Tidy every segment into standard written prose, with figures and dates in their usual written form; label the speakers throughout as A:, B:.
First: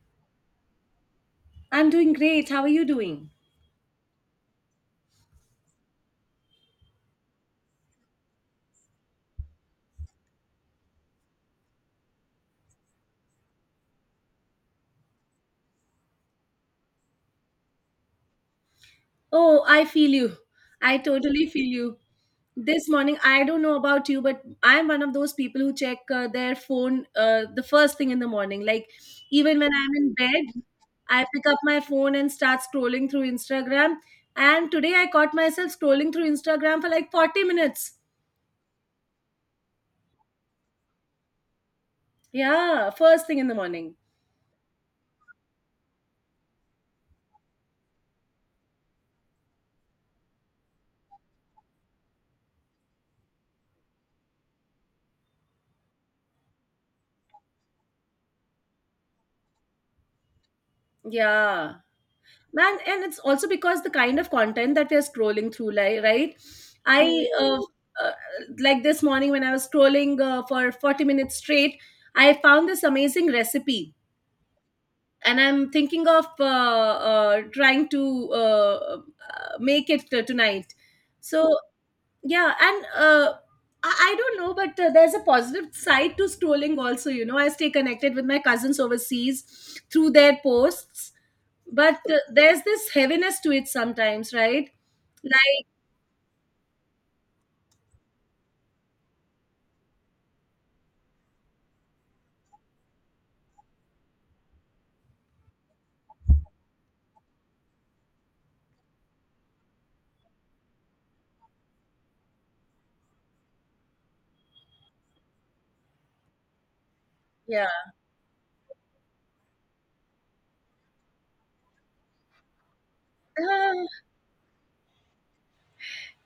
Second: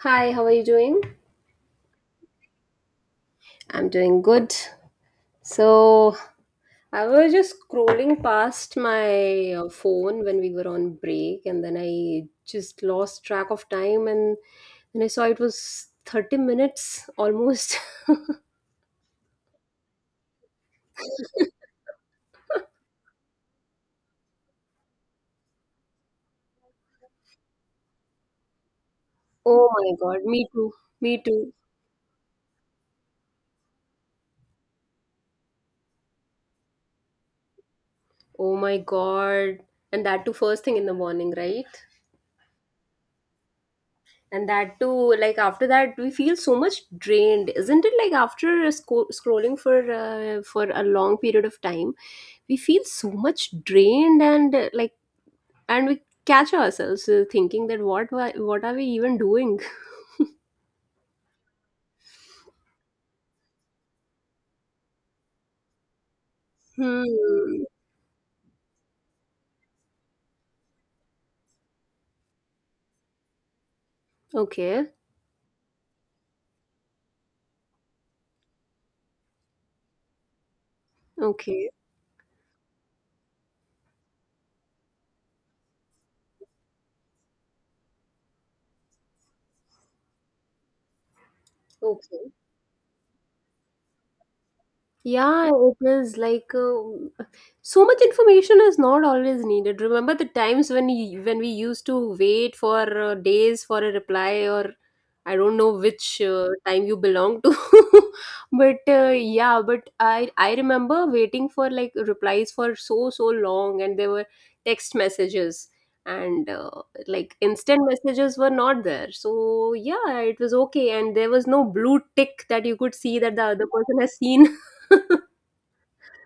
A: Hi, how are you doing?
B: I'm doing great. How are you doing?
A: I'm doing good. So, I was just scrolling past my phone when we were on break, and then I just lost track of time, and then I saw it was 30 minutes almost.
B: Oh, I feel you. I totally feel you. This morning, I don't know about you, but I'm one of those people who check their phone the first thing in the morning. Like, even
A: Oh
B: when I'm
A: my
B: in
A: god, me
B: bed,
A: too. Me
B: I pick
A: too.
B: up my phone and start scrolling through Instagram. And today, I caught myself scrolling through Instagram for like 40 minutes.
A: Oh my god. And that too, first thing in the morning, right?
B: Yeah, first thing in the morning.
A: And that too, like after that, we feel so much drained, isn't it? Like after scrolling for a long period of time, we feel so much drained and and we catch ourselves thinking that what are we even doing.
B: Yeah, man. And it's also because the kind of content that we're scrolling through, like, right? I Mm.
A: Hmm.
B: Like this morning when I was scrolling for 40 minutes straight, I found this amazing recipe
A: Okay.
B: and I'm thinking of trying to make it tonight. So
A: Okay.
B: yeah. And I don't know, but there's a positive side to scrolling also. You know, I stay connected with my cousins overseas through their posts, but
A: Okay.
B: there's this heaviness to it sometimes, right?
A: Yeah,
B: Like,
A: it is like, so much information is not always needed. Remember the times when when we used to wait for days for a reply? Or I don't know which time you belong to, but yeah, but I remember waiting for like replies for so long, and there were text messages and
B: yeah.
A: instant messages were not there. So yeah, it was okay, and there was no blue tick that you could see that the other person
B: Ah,
A: has seen.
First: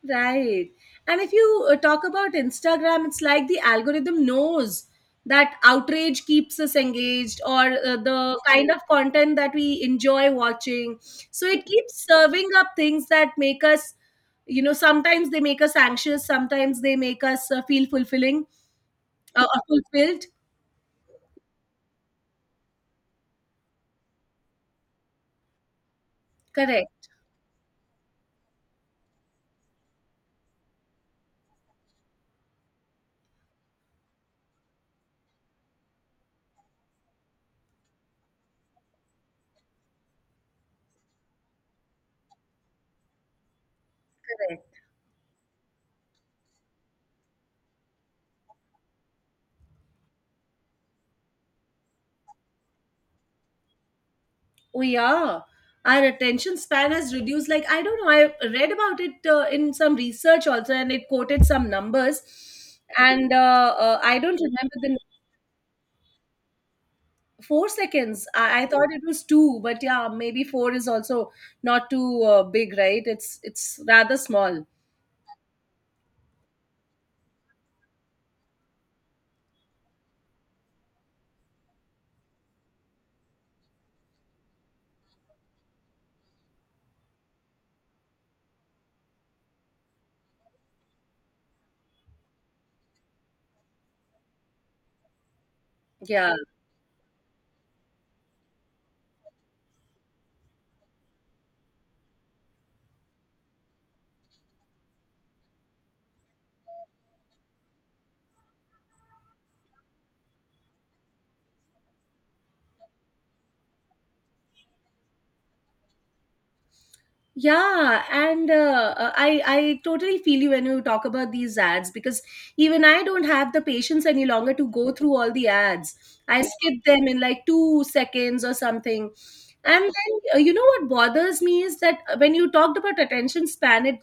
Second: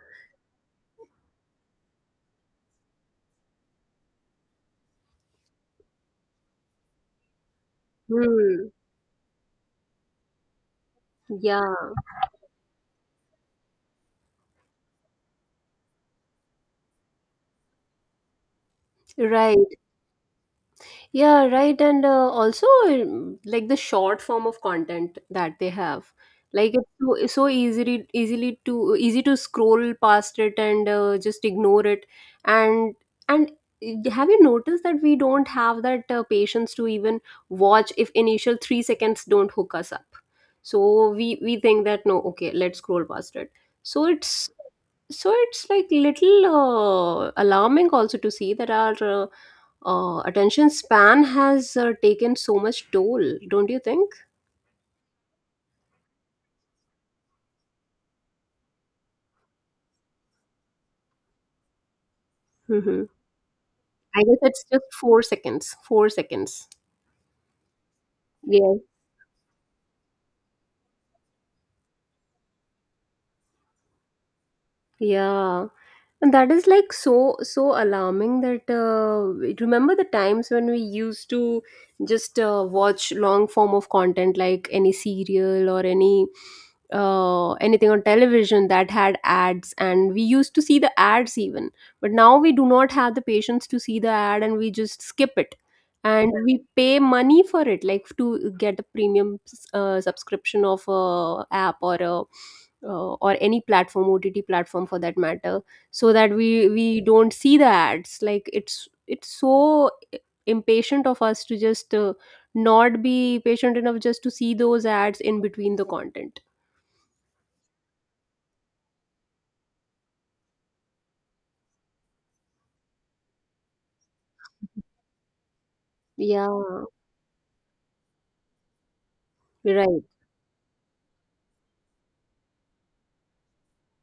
B: right. And if you talk about Instagram, it's like the algorithm knows that outrage keeps us engaged, or the
A: Hmm.
B: kind of content that we enjoy watching. So it
A: Yeah,
B: keeps serving up things that make us, you know, sometimes they make us anxious, sometimes they make us feel fulfilling
A: right.
B: fulfilled.
A: Yeah, right. And, also, like the short form of content that they have, like
B: Correct.
A: it's so easily to easy to scroll past it and just ignore it. And and have you noticed that we don't have that patience to even watch if initial 3 seconds don't hook us up? So we think that no, okay, let's scroll past it. So it's,
B: Correct.
A: so it's like little, alarming also to see that our attention span has taken so much toll, don't you think?
B: Oh yeah, our attention span has reduced. Like, I don't know, I read about it in some research also, and it quoted some numbers,
A: Hmm.
B: and I
A: I guess
B: don't
A: it's
B: remember
A: just
B: the
A: 4 seconds. 4 seconds.
B: 4 seconds. I
A: Yeah.
B: thought it was two, but yeah, maybe four is also not too big, right? It's rather small.
A: Yeah. And that is like so alarming that, remember the times when we used to just watch long form of content like any serial or any anything on television that had ads, and we used to see the ads even. But now we do not have the patience to see the ad and we just skip it, and
B: Yeah.
A: we pay money for it like to get a premium subscription of a app or a or any platform, ott platform for that matter, so that we don't see the ads. Like it's so impatient of us to just not be patient enough just to see those ads in between the content.
B: Yeah, and I I totally feel you when you talk about these ads, because even I don't have the patience any longer to go through all the ads. I skip
A: Yeah.
B: them in like 2 seconds or something. And
A: Right.
B: then you know what bothers me is that when you talked about attention span, it,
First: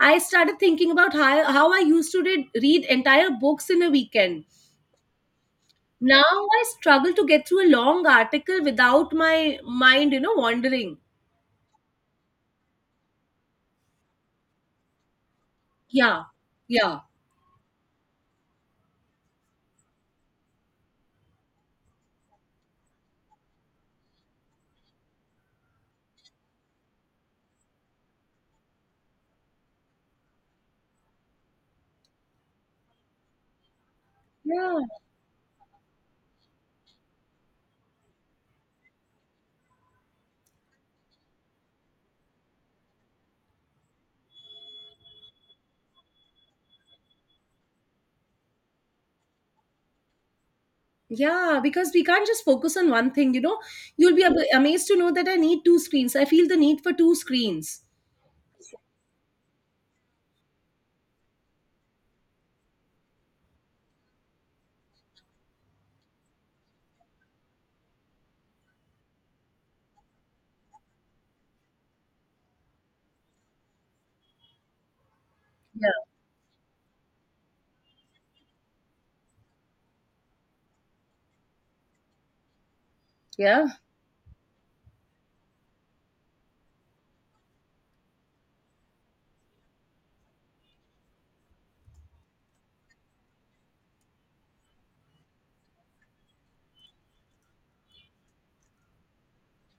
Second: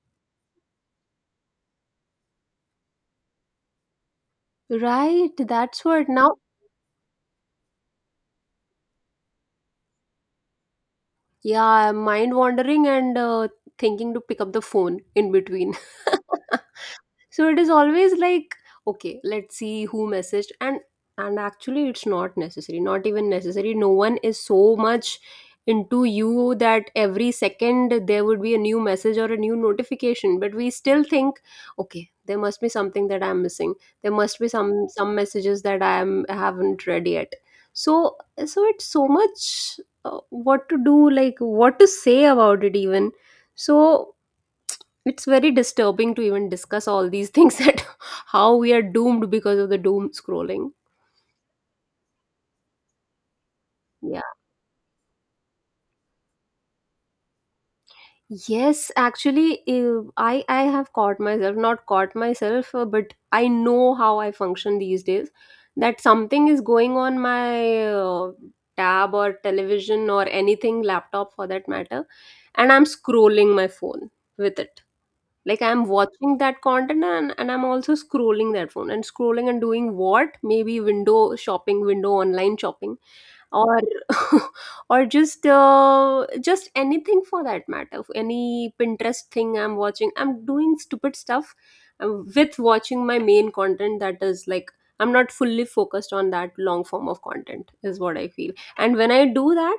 B: I started thinking about how I used to read entire books in a weekend.
A: Right, that's what.
B: Now
A: Now
B: I struggle to get through a long article without my mind, you know, wandering.
A: yeah, I'm mind wandering and thinking to pick up the phone in between.
B: Yeah, yeah,
A: So it is always like, okay, let's see who messaged. And actually it's not necessary, not even necessary. No one is so much into you that every second there would be a new message or a new notification, but we still think, okay, there must be something that I'm missing. There must be
B: yeah.
A: some messages that I haven't read yet. So so it's so much, what to do, like what to say about it even. So it's very disturbing to even discuss all these things that how we are doomed because of the doom scrolling.
B: Yeah, because we can't just focus on one thing, you know. You'll
A: Yeah.
B: be amazed to know that I need two screens. I feel the need for two screens.
A: Yes, actually, I have caught myself, not caught myself, but I know how I function these days, that something is going on my tab or television or anything, laptop for that matter, and I'm scrolling my phone with it. Like I'm
B: Yeah.
A: watching that content and I'm also scrolling that phone and scrolling and doing what? Maybe window shopping, window online shopping,
B: Yeah.
A: or or just anything for that matter. Any Pinterest thing I'm watching, I'm doing stupid stuff, with watching my main content. That is like I'm not fully focused on that long form of content is what I feel. And when I do that,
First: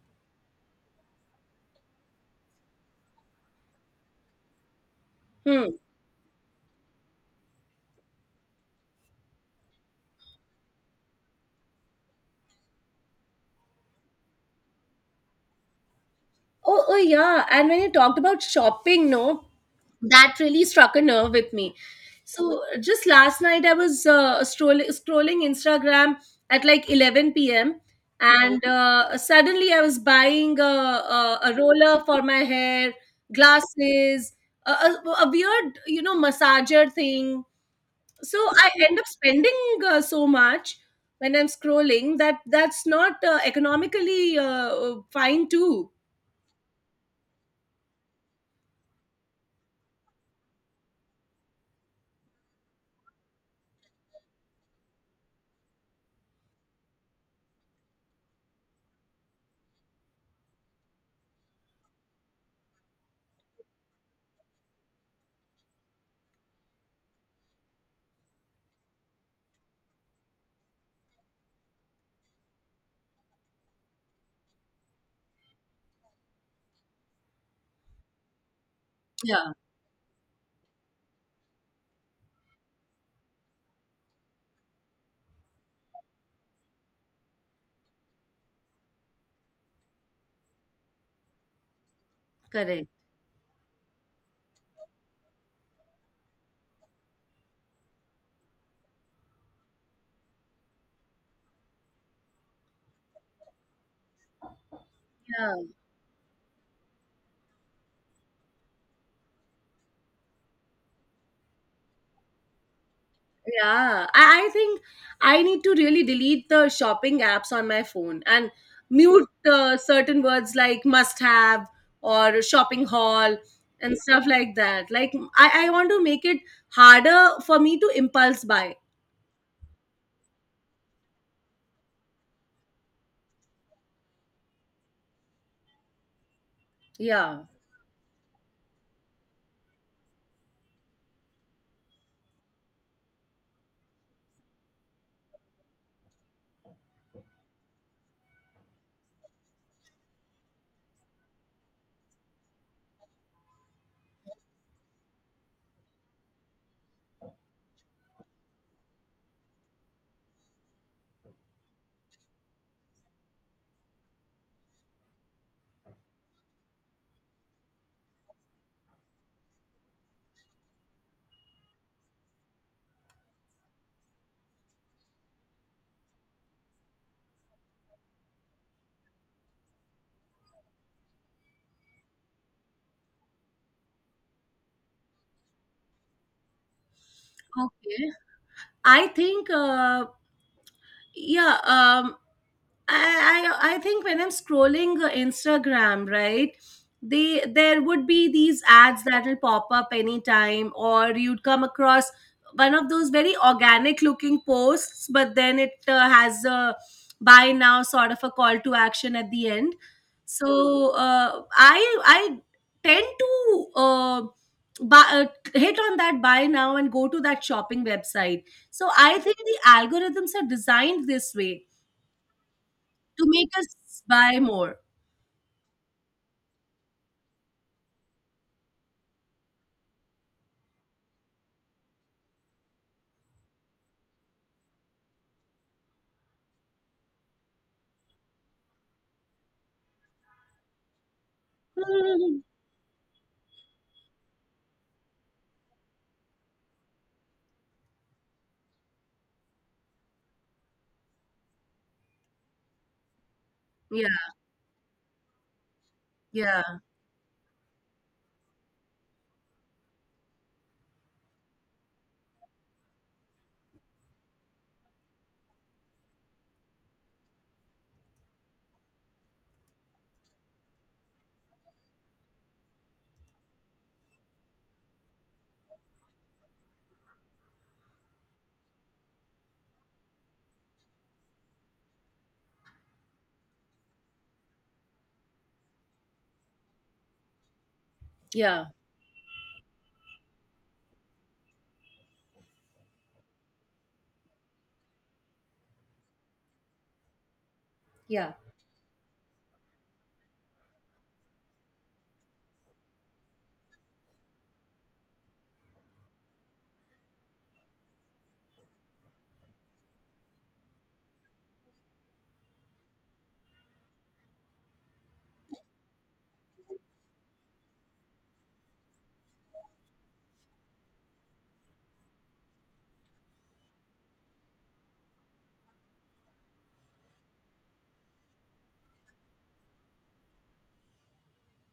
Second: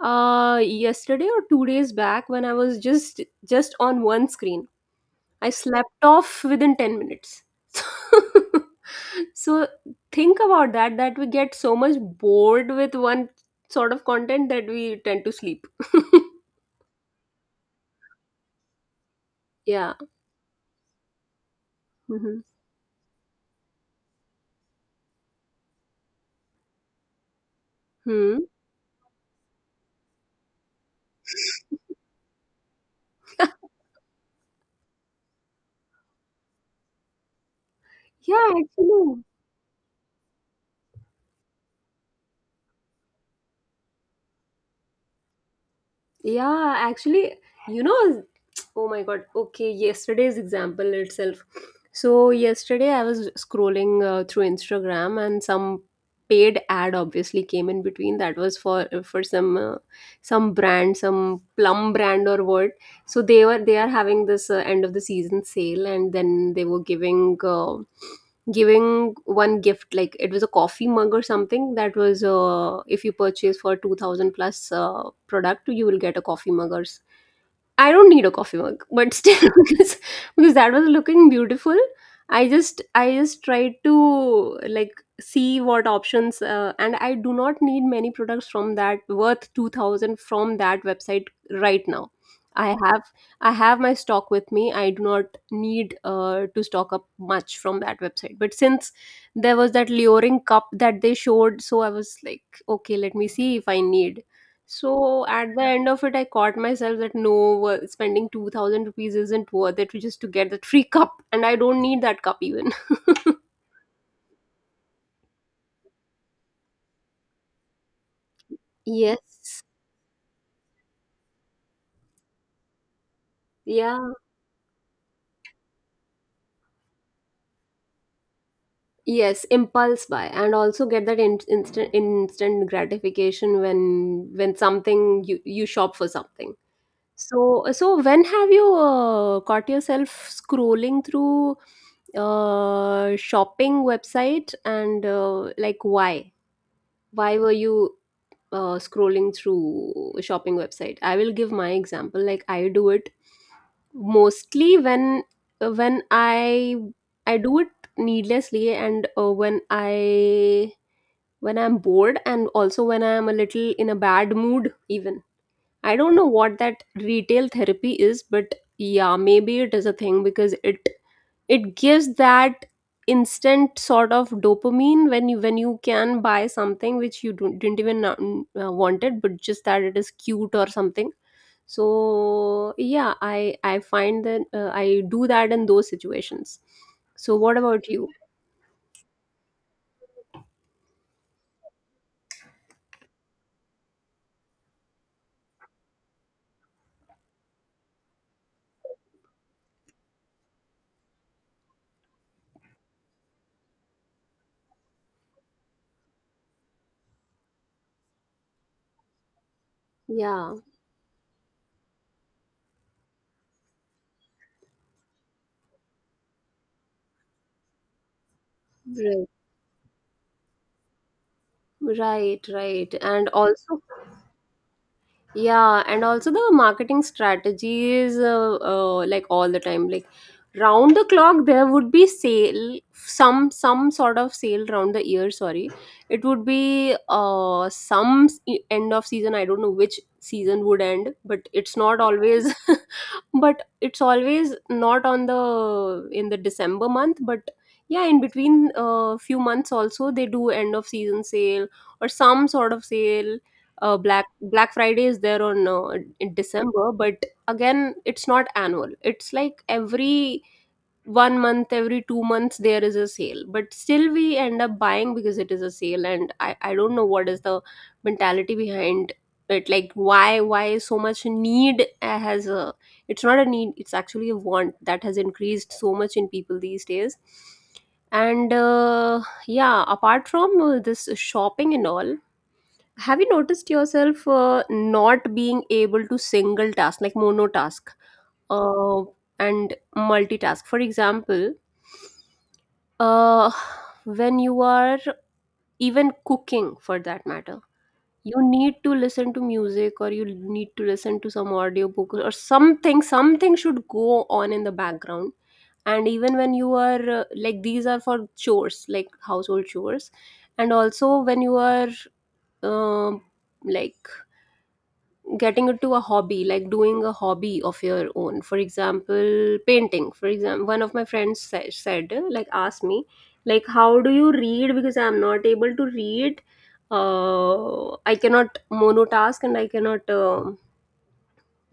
A: uh, yesterday or 2 days back, when I was just on one screen, I
B: Hmm.
A: slept off within 10 minutes. So think about that, that we get so much bored with one sort of content that we tend to sleep.
B: Oh, oh, yeah. And when you talked about shopping, no,
A: Yeah.
B: that really struck a nerve with me.
A: Hmm.
B: So just last night, I was scrolling Instagram at like 11 p.m.
A: Hmm.
B: And suddenly I was buying a roller for my hair, glasses, a weird, you know, massager thing. So
A: Yeah,
B: I end up
A: actually.
B: spending so much when I'm scrolling. That that's not economically fine too.
A: Yeah, actually, you know, oh my god. Okay, yesterday's example itself. So, yesterday I was scrolling through Instagram, and some paid ad obviously came in between that was for some brand, some plum brand or what. So they are having this, end of the season sale, and then they were giving giving one gift, like it was a coffee mug or something, that was, if you purchase for 2000 plus product, you will get a coffee mug. Or I don't need a coffee mug, but still,
B: Yeah,
A: because, because that was looking beautiful, I just tried to like see what options, and I do not need many products from that, worth 2,000, from that website right now. I
B: correct.
A: have, I have my stock with me. I do not need to stock up much from that website. But since there was that luring cup that they showed, so I was like, okay, let me see if I need. So at
B: Yeah,
A: the end of it, I caught myself that no, spending 2000 rupees isn't worth it just to get that free cup, and I don't need that cup even.
B: yeah, I think I need to really delete the shopping apps on my phone and mute
A: Yes.
B: certain words like "must have" or "shopping haul" and
A: Yeah.
B: stuff like that. Like, I want to make it harder for me to impulse buy.
A: Yes, impulse buy, and also get that in, instant, instant gratification when something, you shop for something.
B: Yeah.
A: So so when have you caught yourself scrolling through uh, shopping website and, like why? Why were you, scrolling through a shopping website? I will give my example. Like I do it mostly when, when I do it needlessly, and, when I when I'm bored, and also when I'm a little in a bad mood even. I don't know what that retail therapy is, but yeah, maybe it is a thing, because it gives that instant sort of dopamine when you can buy something which you don't, didn't even wanted, but just that it is cute or something. So yeah, I find that, I do that in those situations. So what about you?
B: Okay. I think, yeah, I think when I'm scrolling Instagram, right, they there would be these ads that'll pop up anytime, or you'd come across one of those very organic looking posts, but then it has a "buy now" sort of a call to action at the end.
A: Yeah,
B: So I tend to hit on that "buy now" and go to that shopping website. So I
A: right.
B: think the algorithms are designed this way
A: Right, right.
B: to
A: And
B: make us
A: also,
B: buy more.
A: yeah, and also the marketing strategies, like all the time, like round the clock there would be sale, some sort of sale round the year, sorry. It would be uh, some end of season. I don't know which season would end, but it's not always. But it's always not on the, in the december month, but yeah, in between, few months also they do end of season sale or some sort of sale. Uh,
B: Yeah,
A: black friday is there on, in
B: yeah,
A: december. But again it's not annual, it's like every 1 month, every 2 months there is a sale, but still we end up buying because it is a sale. And I don't know what is the mentality behind it, like why so much need, has a it's not a need, it's actually a want that has increased so much in people these days. And, yeah, apart from, this shopping and all, have you noticed yourself, not being able to single task, like monotask,
B: yeah,
A: uh, and multitask. For example, uh, when you are even cooking for that matter,
B: yeah.
A: you need to listen to music, or you need to listen to some audiobook, or something, something should go on in the background. And even when you are, like these are for chores, like household chores, and also when you are, um, like getting into a hobby, like doing a hobby of your own, for example painting. For example, one of my friends, said, like asked me, like how do you read, because I'm not able to read, I cannot monotask and I cannot,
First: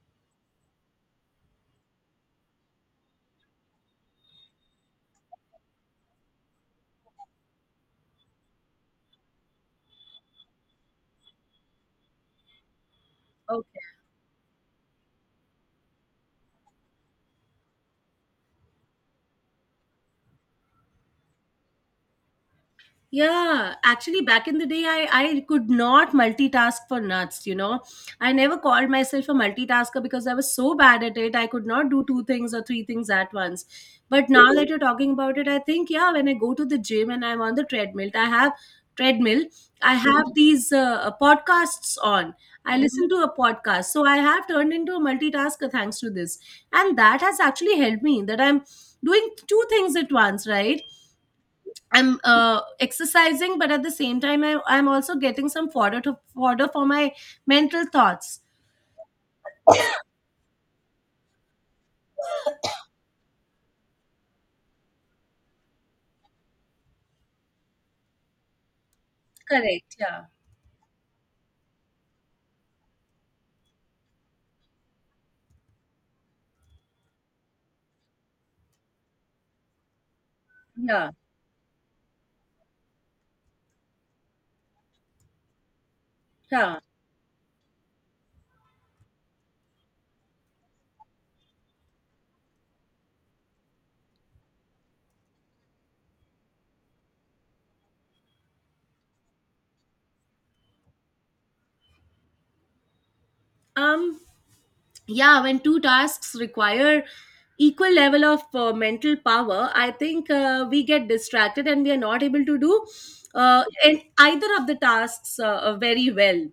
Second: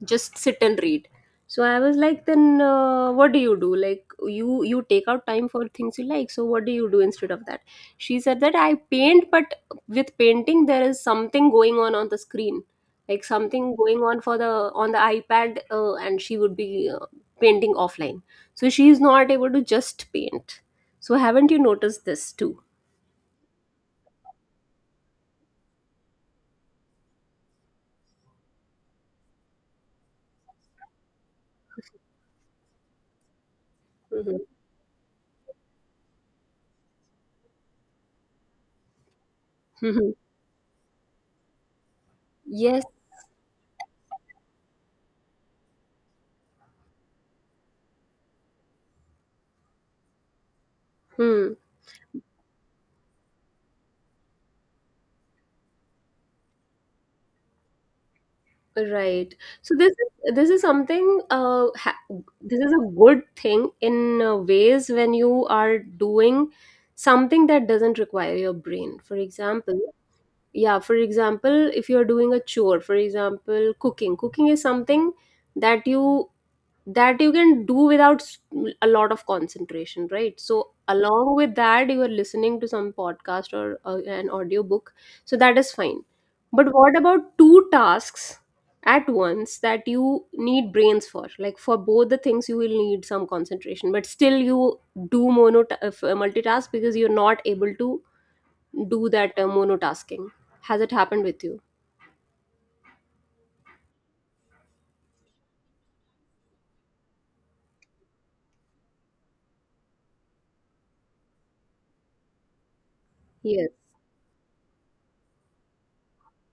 A: just sit and read. So I was like, then, what do you do, like you take out time for things you like, so what do you do instead of that? She said that I paint, but with painting there is something going on the screen, like something
B: Okay.
A: going on for the on the ipad, and she would be, painting offline. So she is not able to just paint. So haven't you noticed this too?
B: Yeah, actually, back in the day, I could not multitask for nuts, you know. I never called myself a multitasker because I was so bad at it. I could not do two things or three things at once. But
A: Hmm.
B: now that you're talking about it, I think, yeah, when I go to the gym and I'm on the treadmill, treadmill, I have these podcasts on. I
A: Yes.
B: listen to a podcast. So I have turned into a multitasker thanks to this. And that has actually helped me that I'm doing two things at once, right?
A: Hmm.
B: I'm exercising, but at the same time, I'm also getting some fodder to fodder for my mental thoughts.
A: Right. So this is something, ha this is a good thing in, ways, when you are doing something that doesn't require your brain. For example,
B: Correct. Yeah.
A: yeah, for example, if you're doing a chore, for example, cooking. Cooking is something that you that you can do without a lot of concentration, right? So
B: Yeah.
A: along with that you are listening to some podcast or an audiobook, so that is fine. But
B: Yeah.
A: what about two tasks at once that you need brains for? Like for both the things you will need some concentration, but still you do multitask because you're not able to do that monotasking. Has it happened with you?
B: Um. Yeah. When two tasks require equal level of mental power, I think we get distracted and we are not able to do
A: Yes,
B: and either of the tasks very well.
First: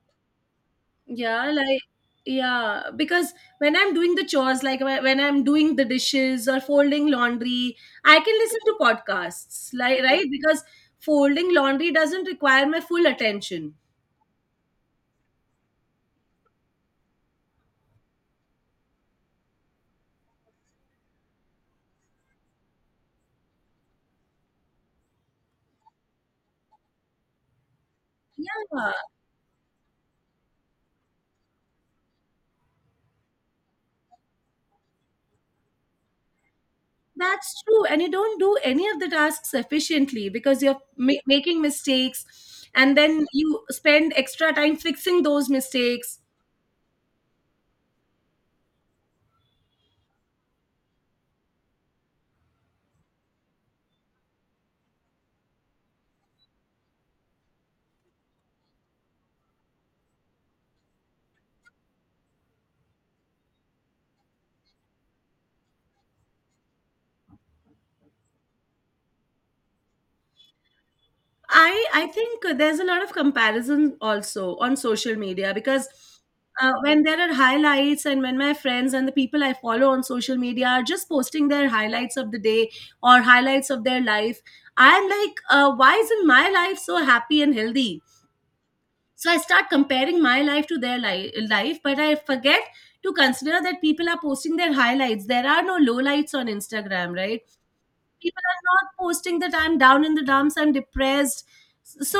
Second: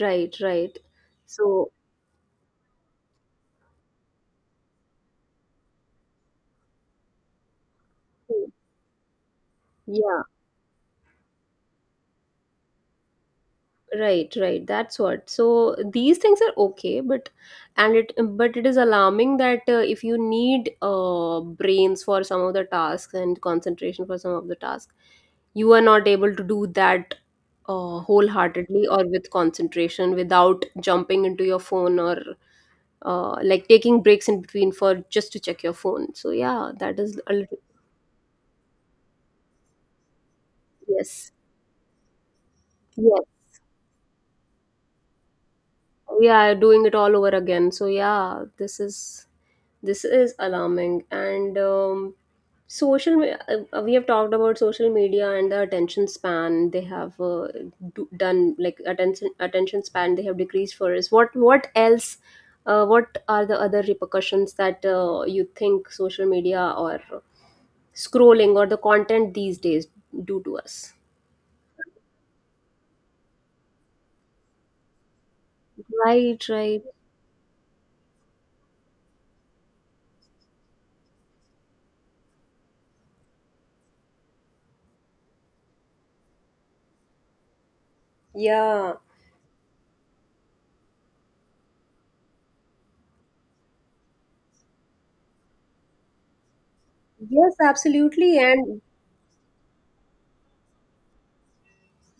A: right, right,
B: Yeah,
A: so
B: like, yeah, because when I'm doing the chores, like when I'm doing the dishes or folding laundry, I can listen to podcasts, like,
A: yeah.
B: right? Because folding laundry doesn't require my full attention.
A: Right, right. That's what. So these things are okay, but and it but it is alarming that, if you need brains for some of the tasks and concentration for some of the tasks, you are not able to do that wholeheartedly
B: Yeah,
A: or with concentration without jumping into your phone or, like, taking breaks in between for just to check your phone. So yeah, that is a little.
B: that's true. And you don't do any of the tasks efficiently because you're
A: Yes,
B: making mistakes, and
A: yes.
B: then you spend extra time fixing those mistakes.
A: Yeah, doing it all over again. So yeah, this is. This is alarming. And we have talked about social media and the attention span they have, done, like attention span they have decreased for us. What else? What are the other repercussions that, you think social media or scrolling or the content these days do to us?
B: I think there's a lot of comparison also on social media, because
A: Right, right.
B: when there are highlights, and when my friends and the people I follow on social media are just posting their highlights of the day or highlights of their life, I'm like, why isn't my life so happy and healthy?
A: Yeah.
B: So I start comparing my life to their life, but I forget to consider that people are posting their highlights. There are no lowlights on Instagram, right?
A: Yes, absolutely.
B: People are
A: And.
B: not posting that I'm down in the dumps, I'm depressed. So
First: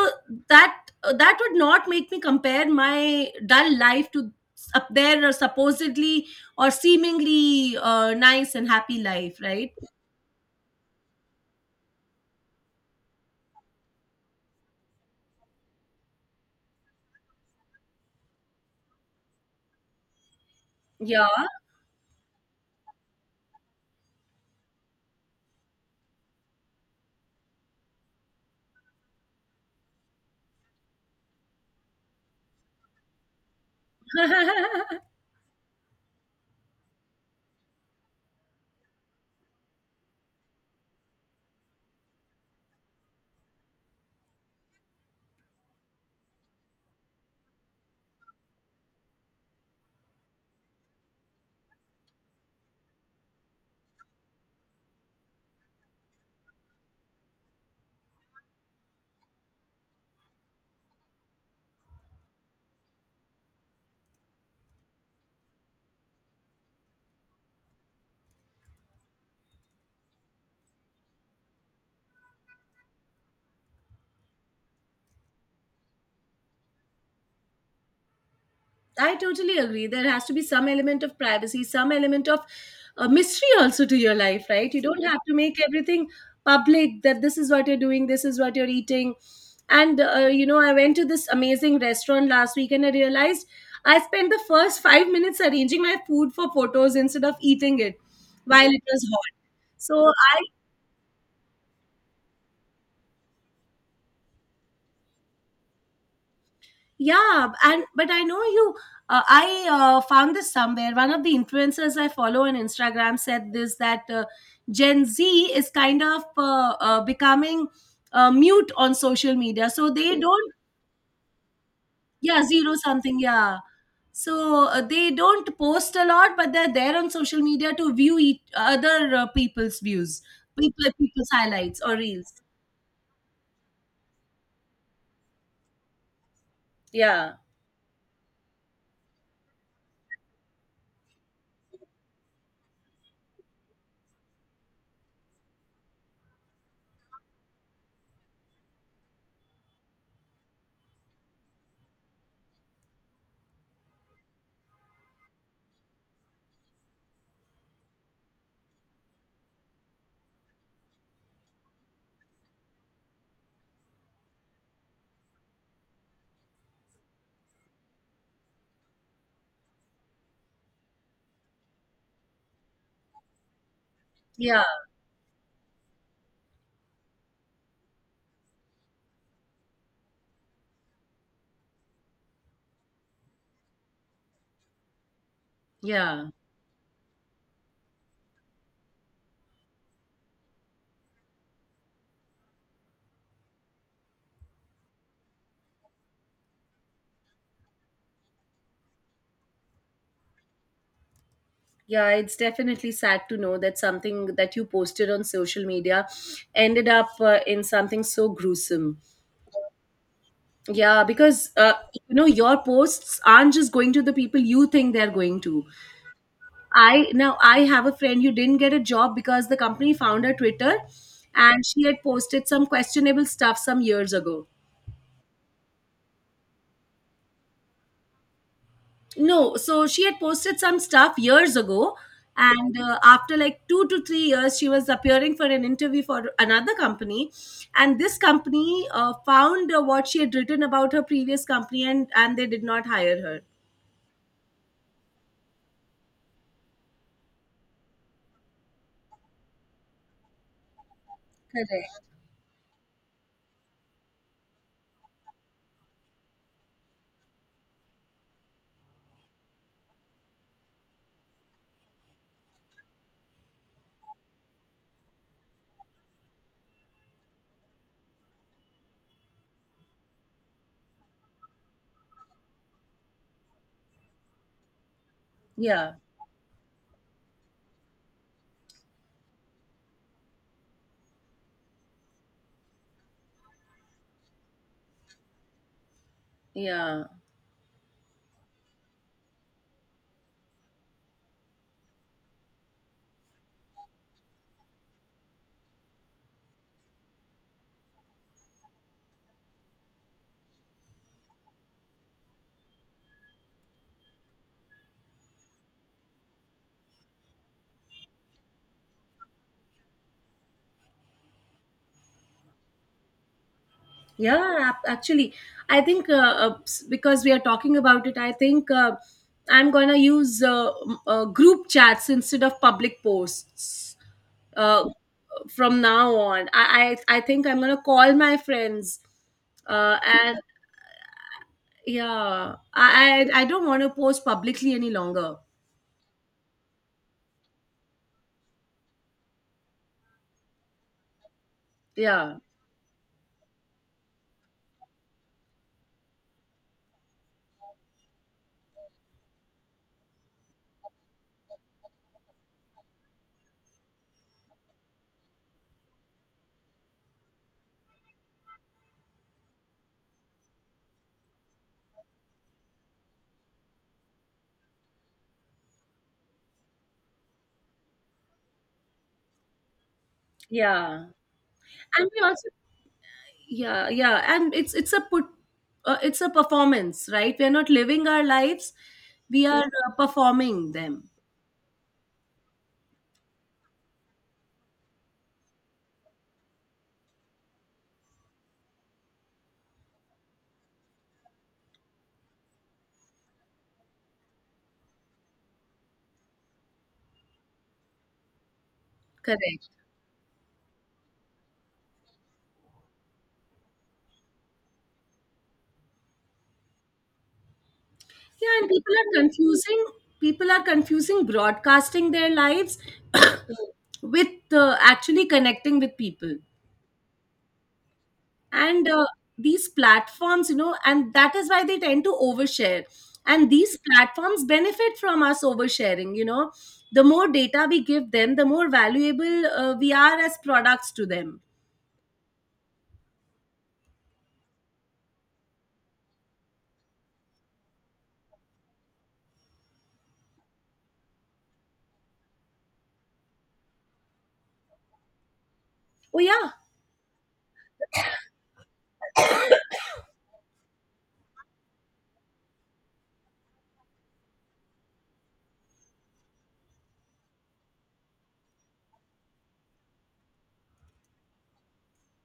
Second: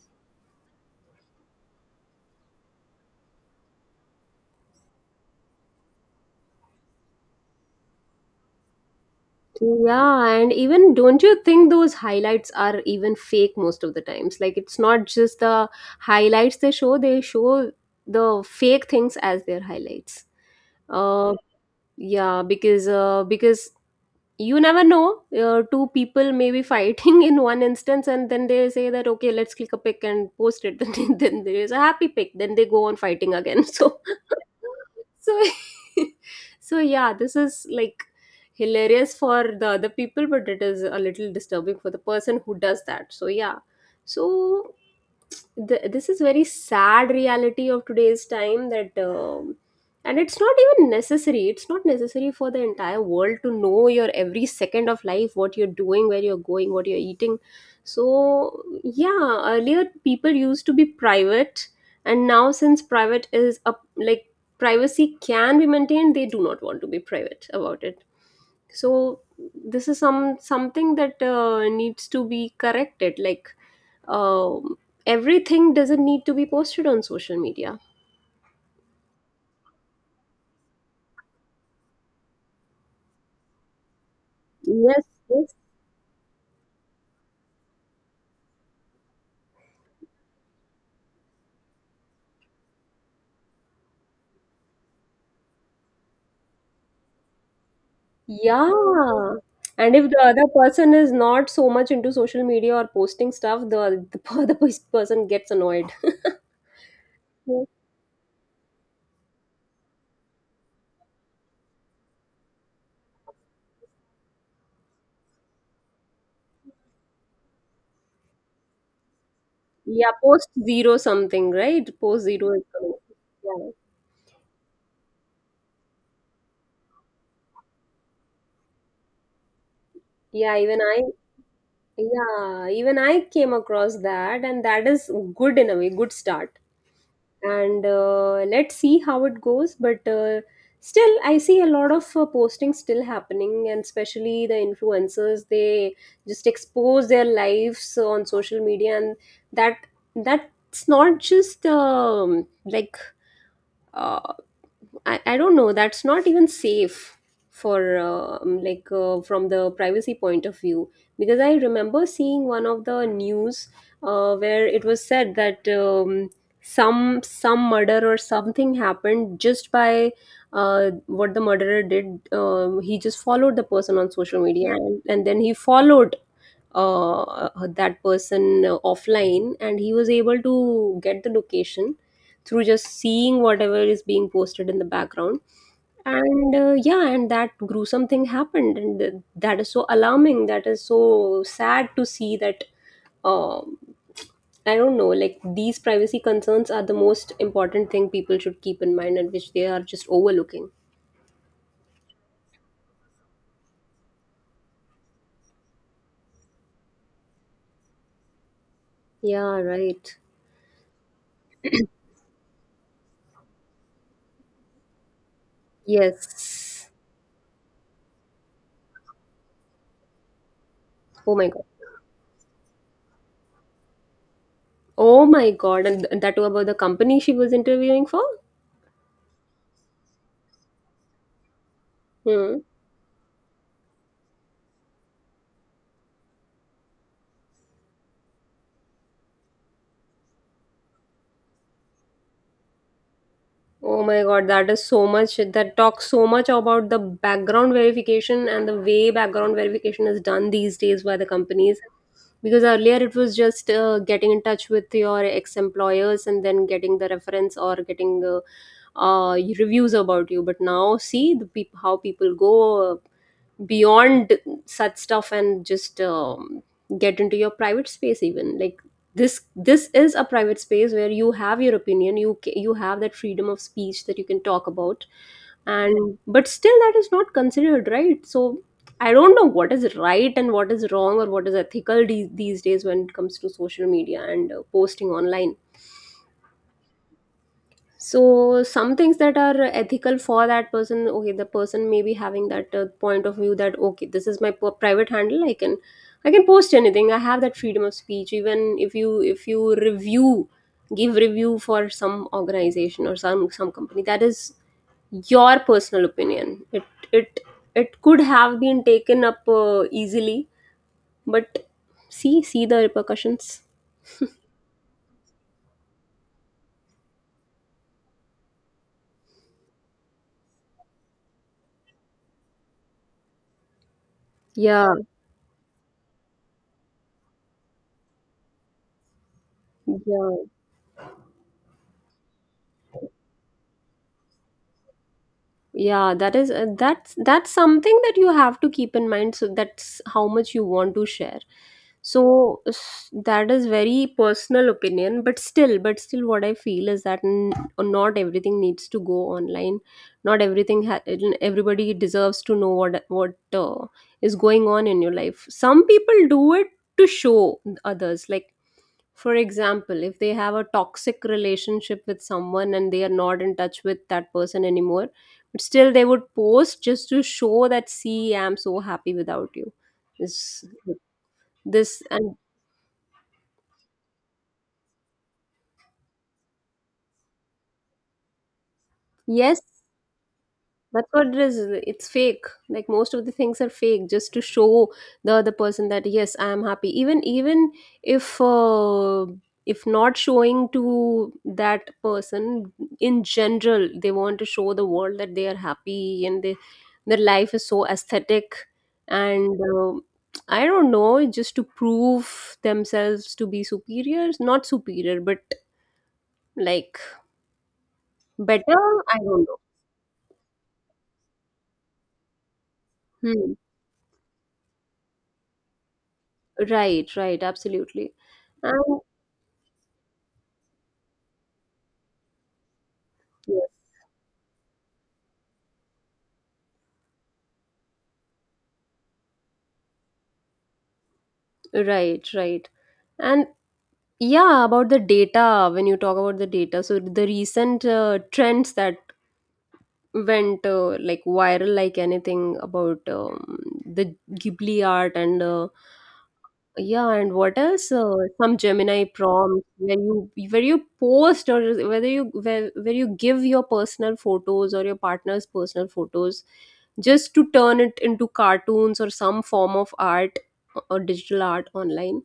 B: that, that would not make me compare my dull life to up there, or supposedly or seemingly nice and happy life, right?
A: Yeah, and even don't you think those highlights are even fake most of the times? Like, it's not just the highlights they show the fake things as their highlights.
B: Yeah.
A: Uh yeah, because you never know, two people may be fighting in one instance, and then they say that okay, let's click a pic and post it, then there is a happy pic, then they go on fighting again. So so so yeah, this is like hilarious for the other people, but it is a little disturbing for the person who does that. So yeah, so this is very sad reality of today's time, that and it's not even necessary. It's not necessary for the entire world to know your every second of life, what you're doing, where you're going, what you're eating. So yeah, earlier people used to be private, and now since private is up, like privacy can be maintained, they do not want to be private about it. So this is something that, needs to be corrected. Like, uh, everything doesn't need to be posted on social media.
B: I totally agree. There has to be some element of privacy, some element of mystery also to your life, right? You don't
A: Yes,
B: have to
A: yes.
B: make everything public, that this is what you're doing, this is what you're eating. And, you know, I went to this amazing restaurant last week and I realized I spent the first 5 minutes arranging my food for photos instead of eating it while it was
A: Yeah.
B: hot.
A: And
B: So
A: if the
B: I,
A: other person is not so much into social media or posting stuff, the other person gets annoyed.
B: yeah,
A: Yeah.
B: and but I know you. I found this somewhere. One of the influencers I follow on Instagram said this, that Gen Z is kind of becoming mute on social media, so
A: Yeah,
B: they
A: post
B: don't.
A: zero something, right? Post
B: Yeah,
A: zero is
B: zero
A: coming.
B: something. Yeah,
A: Yeah.
B: so they don't post a lot, but they're there on social media to view each, other people's views,
A: Yeah, even I.
B: people's highlights or reels.
A: Yeah, even I came across that and that is good in a way, good start.
B: Yeah,
A: And, let's see how it goes, but, still I see a lot of, posting still happening, and especially the influencers, they just expose their lives on social media, and that that's not just, like, uh, I don't know, that's not even safe, for like, from the privacy point of view. Because I remember seeing one of the news, where it was said that, some murder or something happened just by, what the murderer did. He just followed the person on social
B: yeah,
A: media, and then he followed, that person, offline, and he was able to get the location through just seeing whatever is being posted in the background.
B: yeah.
A: And, yeah, and that gruesome thing happened, and that is so alarming. That is so sad to see that. um I don't know, like, these privacy concerns are the most important thing people should keep in mind, and which they are just overlooking.
B: Yeah, it's definitely sad to know that something that you posted on social media ended up in something so gruesome.
A: Yeah, right.
B: Yeah, because you know your posts aren't just going to the people you think they're going to.
A: Yes.
B: I, now I have a friend who didn't get a job because the company found her Twitter,
A: Oh my god.
B: and she had posted some questionable stuff some years ago.
A: Oh my god, and that too about the company she was interviewing for.
B: No, so she had posted some stuff years ago,
A: Hmm.
B: and after like 2 to 3 years, she was appearing for an interview for another company, and this company found what she had written about her previous company, and they did not hire her.
A: Oh my God, that is so much, that talks so much about the background verification, and the way background verification is done these days by the companies.
B: Correct.
A: Because earlier it was just, getting in touch with your ex-employers and then getting the reference, or getting, reviews about you. But now, see the peop how people go, beyond such stuff and just, get into your private space. Even, like, this is a private space where you have your opinion, you you have that freedom of speech that you can talk about.
B: Yeah,
A: And but still that is not considered right. So I don't know what is right and what is wrong, or what is ethical these days when it comes to social media and, posting online.
B: yeah.
A: So some things that are ethical for that person, okay, the person may be having that, point of view, that okay, this is my private handle, I can I can post anything. I have that freedom of speech. Even if you review, give review for some organization or some company, that is your personal opinion. It it it could have been taken up, easily. But see, see the repercussions.
B: Yeah, actually, I think because we are talking about it, I think I'm gonna use group chats instead of public posts uh,
A: Yeah.
B: from now on. I think I'm gonna call my friends, and
A: Yeah.
B: yeah, I don't want to post publicly any longer.
A: Yeah, that is, that's something that you have to keep in mind, so that's how much you want to share.
B: Yeah,
A: So that is very personal opinion, but still, what I feel is that, not everything needs to go online. Not everything everybody deserves to know what is going on in your life. Some people do it to show others, like, for example, if they have a toxic relationship with someone and they are not in touch with that person anymore, but still they would post just to show that, see, I'm so happy without you. This,
B: yeah, and we
A: and
B: also, yeah, yeah, and it's a put it's a performance, right? We're not living our lives, we
A: yes,
B: are performing
A: that's
B: them.
A: what it is. It's fake. Like, most of the things are fake, just to show the other person that yes, I am happy. Even, even if, if not showing to that person, in general, they want to show the world that they are happy, and they their life is so aesthetic. And,
B: Correct.
A: I don't know, just to prove themselves to be superior, not superior, but, like,
B: Yeah, and
A: better. I don't know.
B: people are confusing broadcasting their lives
A: Hmm.
B: with actually connecting with people.
A: Right, right, absolutely.
B: And
A: And
B: these platforms, you know, and that is why they tend to overshare, and
A: yes,
B: these platforms benefit from us oversharing, you know. The more data we give them, the more valuable we are as products to them.
A: right, right. And yeah, about the data, when you talk about the data, so the recent, trends that went, like, viral like anything, about, the Ghibli art and,
B: Oh yeah,
A: yeah, and what else? Some Gemini prompts where you post, or whether where you give your personal photos or your partner's personal photos just to turn it into cartoons or some form of art or digital art online.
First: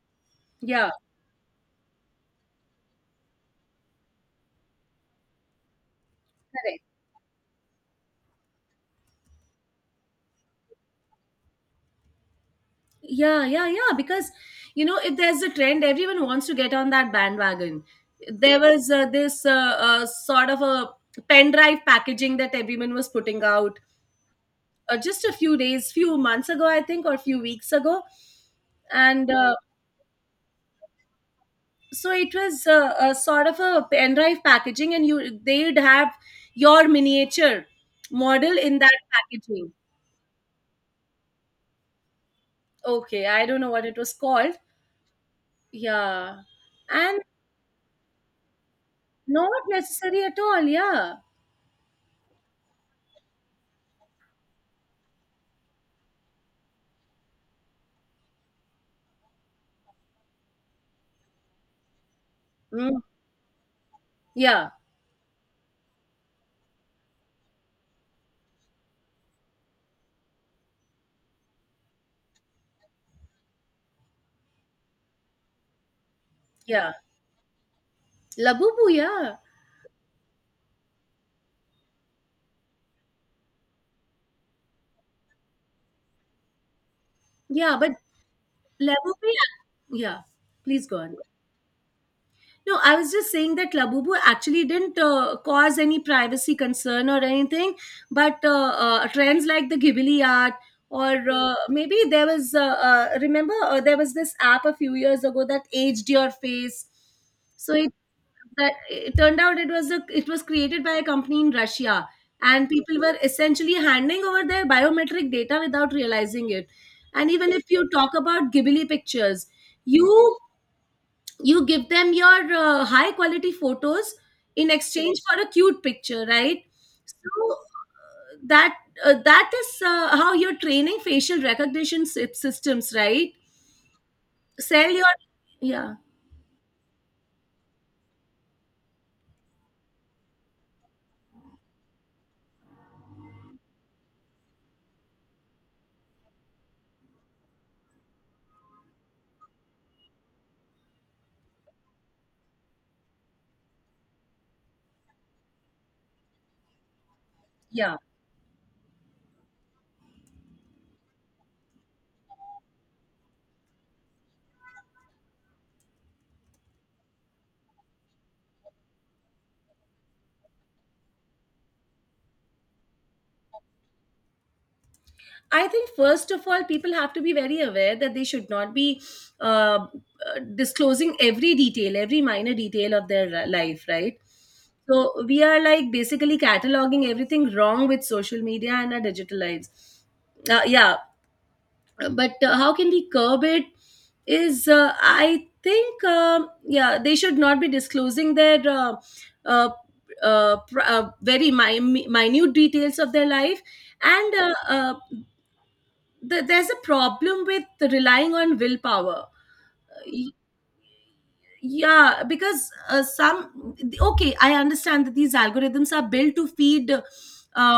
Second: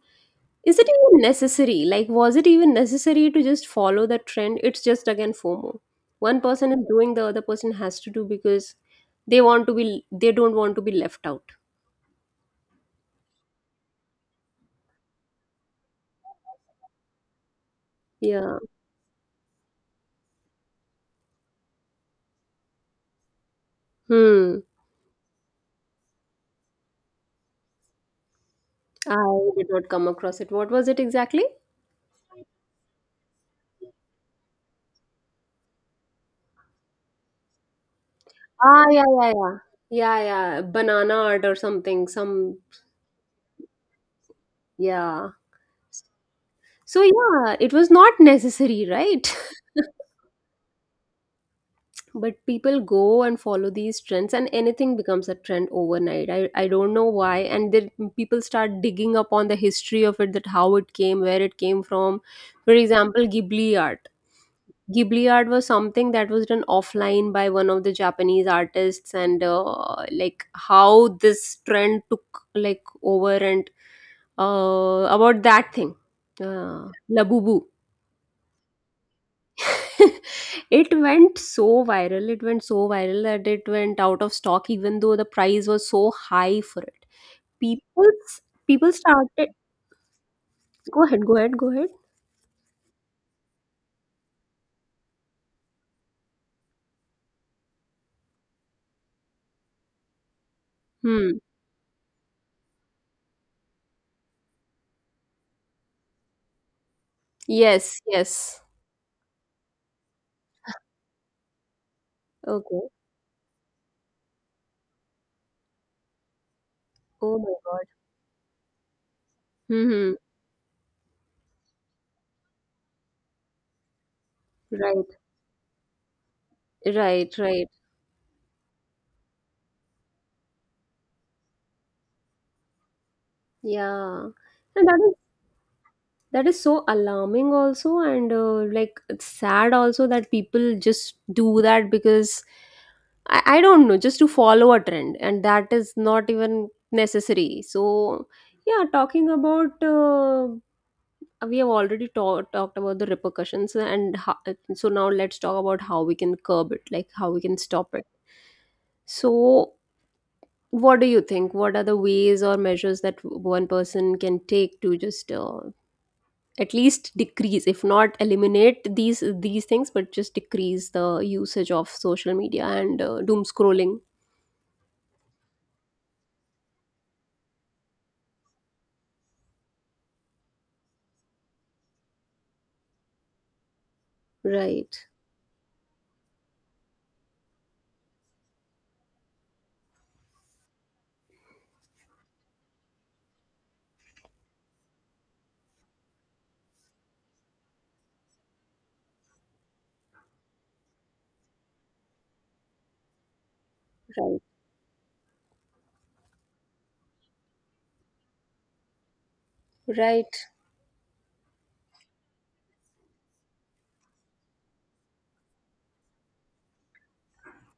A: Is it
B: yeah.
A: even necessary? Like, was it even necessary to just follow the trend? It's just again FOMO. One person
B: Correct.
A: is doing, the other person has to do because they want to be, they don't want to be left out.
B: Yeah, yeah, yeah. Because, you know, if there's a trend, everyone wants to get on that bandwagon.
A: Yeah.
B: There was this sort of a pen drive packaging that everyone was putting out
A: Hmm.
B: just a few days, few months ago, I think, or a few weeks ago, and
A: I did not come across it. What was it exactly?
B: so it was a sort of a pen drive packaging, and you they'd have your miniature model in
A: Ah,
B: that
A: yeah, yeah, yeah.
B: packaging.
A: Yeah, yeah. Banana art or something. Some,
B: Okay, I don't know what it was called.
A: yeah.
B: Yeah,
A: So,
B: and
A: yeah, it was not necessary, right?
B: not necessary at all, yeah.
A: But people go and follow these trends, and anything becomes a trend overnight. I don't know why. And then people start digging up on the history of it, that how it came, where it came from. For
B: Mm,
A: example, Ghibli art.
B: yeah,
A: Ghibli art was something that was done offline by one of the Japanese artists, and, like, how this trend took, like, over. And, about that thing,
B: yeah.
A: Labubu.
B: Labubu, yeah.
A: It went so viral. It went so viral that it went out of stock, even though the price was so high for it.
B: Yeah, but
A: People, people
B: Labubu, yeah.
A: started.
B: Yeah, please go
A: Go
B: on.
A: ahead. Go ahead. Go ahead.
B: No, I was just saying that Labubu actually didn't cause any privacy concern or anything, but trends like the Ghibli art, or
A: Hmm.
B: maybe there was, remember, there was this app a few years ago that aged your face. So it,
A: Yes. Yes.
B: that, it turned out it was a, it was created by a company in Russia, and
A: Okay.
B: people were essentially handing over their biometric data without realizing it. And
A: Oh
B: even
A: my
B: if
A: God.
B: you talk about Ghibli pictures,
A: Hmm.
B: you you give them your high quality photos in
A: Right.
B: exchange for a cute picture, right?
A: Right.
B: So
A: Right.
B: that, that is how you're training facial recognition systems, right?
A: Yeah, and
B: Sell your, yeah,
A: that is so alarming also, and, like, it's sad also that people just do that because I don't know, just to follow a trend, and that is not even necessary. So yeah, talking about, we have already talked about the repercussions, and how, so now let's talk about how we can curb it, like, how we can stop
B: yeah.
A: it. So what do you think? What are the ways or measures that one person can take to just, at least decrease if not eliminate these things, but just decrease the usage of social media and, doom scrolling.
B: I think first of all, people have to be very aware that they should not be uh, disclosing every detail, every minor detail of their life, right?
A: Right,
B: So we are like basically cataloging everything wrong with social media and our digital lives. Yeah, but how can we curb it? Is I think yeah they should not be disclosing their uh, very minute details of their life, and
A: right,
B: there's a problem with relying on willpower. Y-
A: right.
B: yeah, because some, okay, I understand that these algorithms are built to feed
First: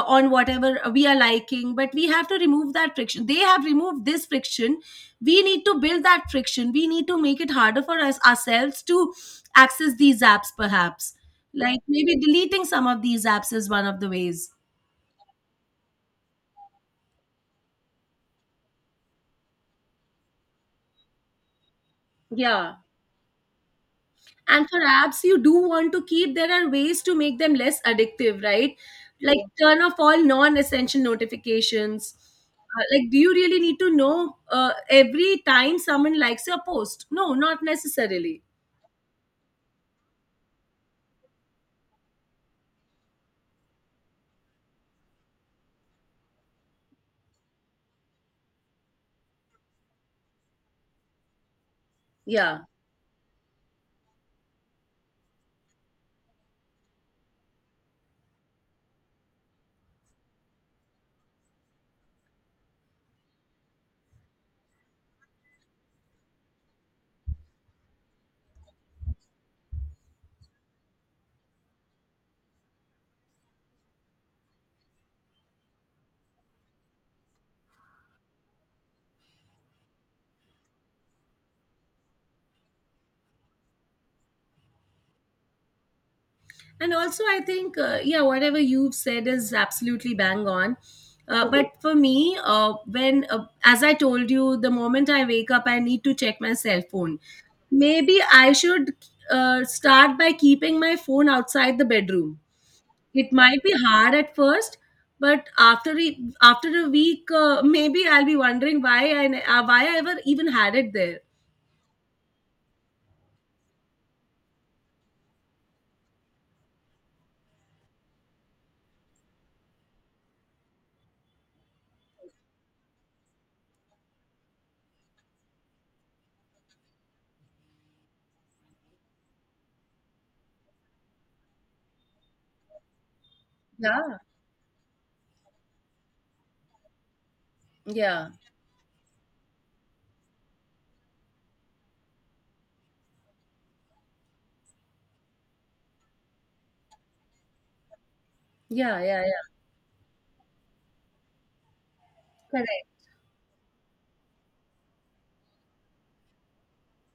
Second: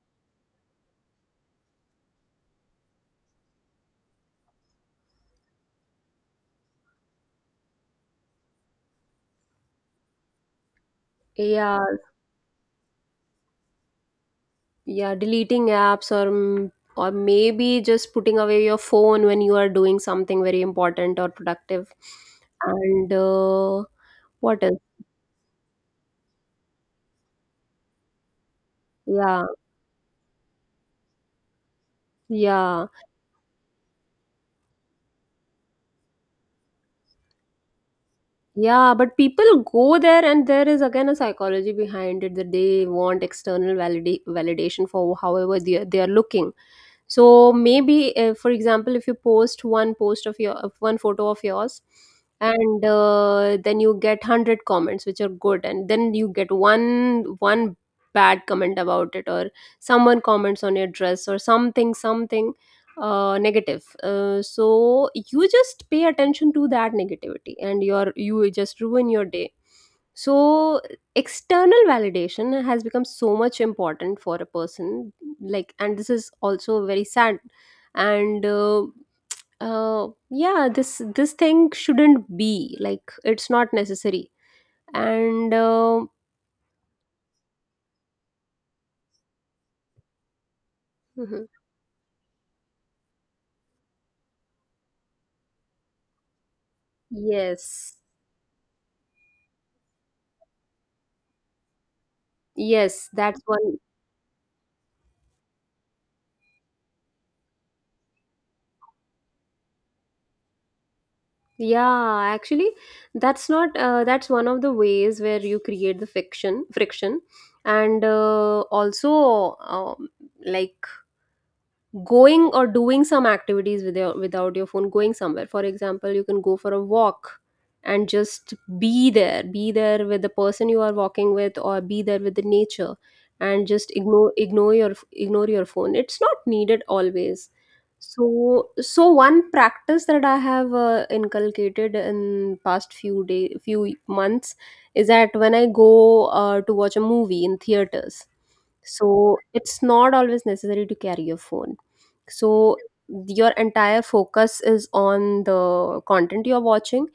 B: on whatever we are liking, but we have to remove that friction. They have removed this friction. We need to build that friction. We need to make it harder for us ourselves to access these apps, perhaps.
A: Yeah.
B: Like, maybe deleting some of these apps is one of the ways.
A: Yeah, deleting apps or or maybe just putting away your phone when you are doing something very important or productive.
B: Yeah,
A: And, what
B: and
A: else?
B: for apps you do want to keep, there are ways to make them less addictive, right? Like,
A: Yeah.
B: yeah, turn off all non-essential notifications.
A: Yeah.
B: Like, do you really need to know uh, every time someone likes your post? No, not necessarily.
A: Yeah, but people go there, and there is again a psychology behind it that they want external validation for however they are looking. So maybe, for example, if you post one post of your of one photo of yours,
B: Yeah.
A: and, then you get 100 comments which are good, and then you get one bad comment about it, or someone comments on your dress, or something, something, negative. So you just pay attention to that negativity, and you just ruin your day. So external validation has become so much important for a person. Like, and this is also very sad. And, yeah, this thing shouldn't be, like, it's not necessary. And,
B: And also, I think, yeah, whatever you've said is absolutely bang on.
A: mhm.
B: But for me, as I told you, the moment I wake up, I need to check my cell phone.
A: Yes,
B: Maybe I should start by keeping my phone outside the bedroom.
A: yes,
B: It
A: that's
B: might be
A: one.
B: hard at first, but after a week, maybe I'll be wondering why why I ever even had it there.
A: Yeah, actually, that's not, that's one of the ways where you create the fiction friction, and, also, like, going or doing some activities with your without your phone, going somewhere. For example, you can go for a walk and just be there, be there with the person you are walking with, or be there with the nature, and just
B: Yeah,
A: ignore ignore your phone. It's not needed always.
B: yeah,
A: So so one practice that I have, inculcated in past few months is that when I go, to watch a movie in theaters,
B: yeah, yeah,
A: so
B: yeah.
A: it's not always necessary to carry your phone. So
B: Correct.
A: your entire focus is on the content you're watching.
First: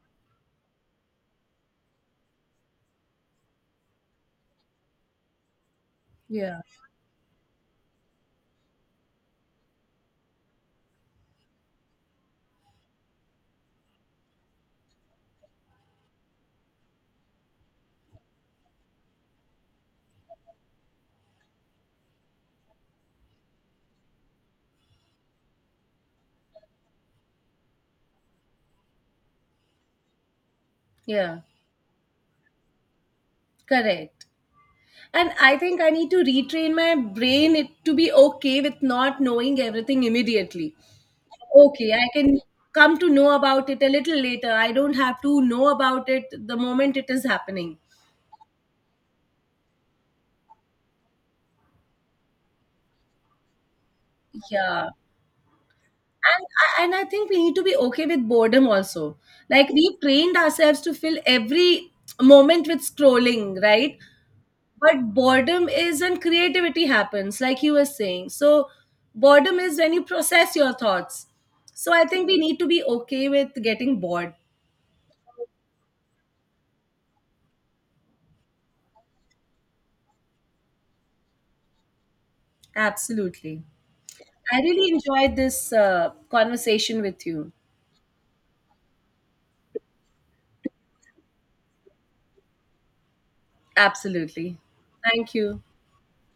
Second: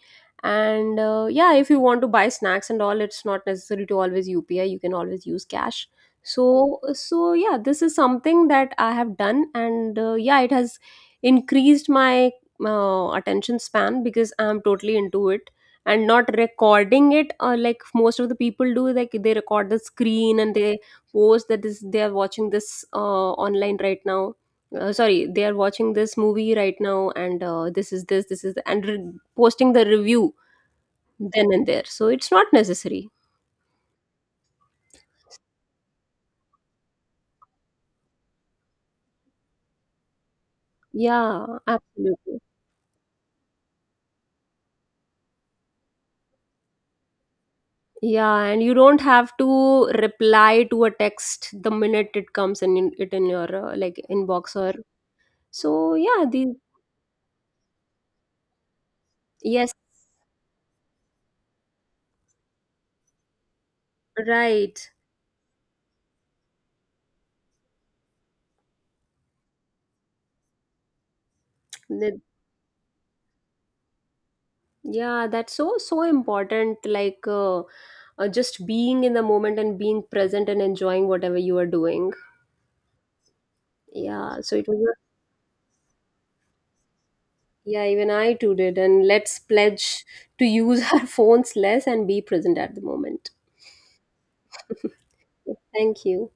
A: And, yeah, if you want to buy snacks and all, it's not necessary to always UPI, you can always use cash.
B: Yeah,
A: So so yeah, this is something that I have done, and, yeah, it has increased my, attention span, because I'm totally into it, and not recording it, like most of the people do, like they record the screen and they post that this they are watching this, online right now, sorry, they are watching this movie right now. And, this this is the, and posting the review
B: yeah,
A: then and there. So it's not necessary.
B: correct. And I think I need to retrain my brain it to be okay with not knowing everything immediately.
A: Yeah,
B: Okay, I can
A: absolutely.
B: come to know about it a little later. I don't have to know about it the moment it is happening.
A: Yeah, and you don't have to reply to a text the minute it comes it in your, like, inbox or.
B: Yeah.
A: So yeah, the.
B: And I think we need to be okay with boredom also. Like,
A: Yes,
B: we trained ourselves to fill every moment with scrolling, right?
A: right.
B: But boredom is when creativity happens, like you were saying. So boredom is when you process your thoughts. So I
A: The-
B: think we need to be okay with getting bored.
A: yeah, that's so so important, like, just being in the moment and being present and enjoying whatever you are doing.
B: Absolutely.
A: Yeah, so
B: I
A: it was.
B: really enjoyed this conversation with you.
A: Yeah, even I too did. And let's pledge to use our phones less and be present at the moment.
B: Absolutely. Thank you.
A: Thank you.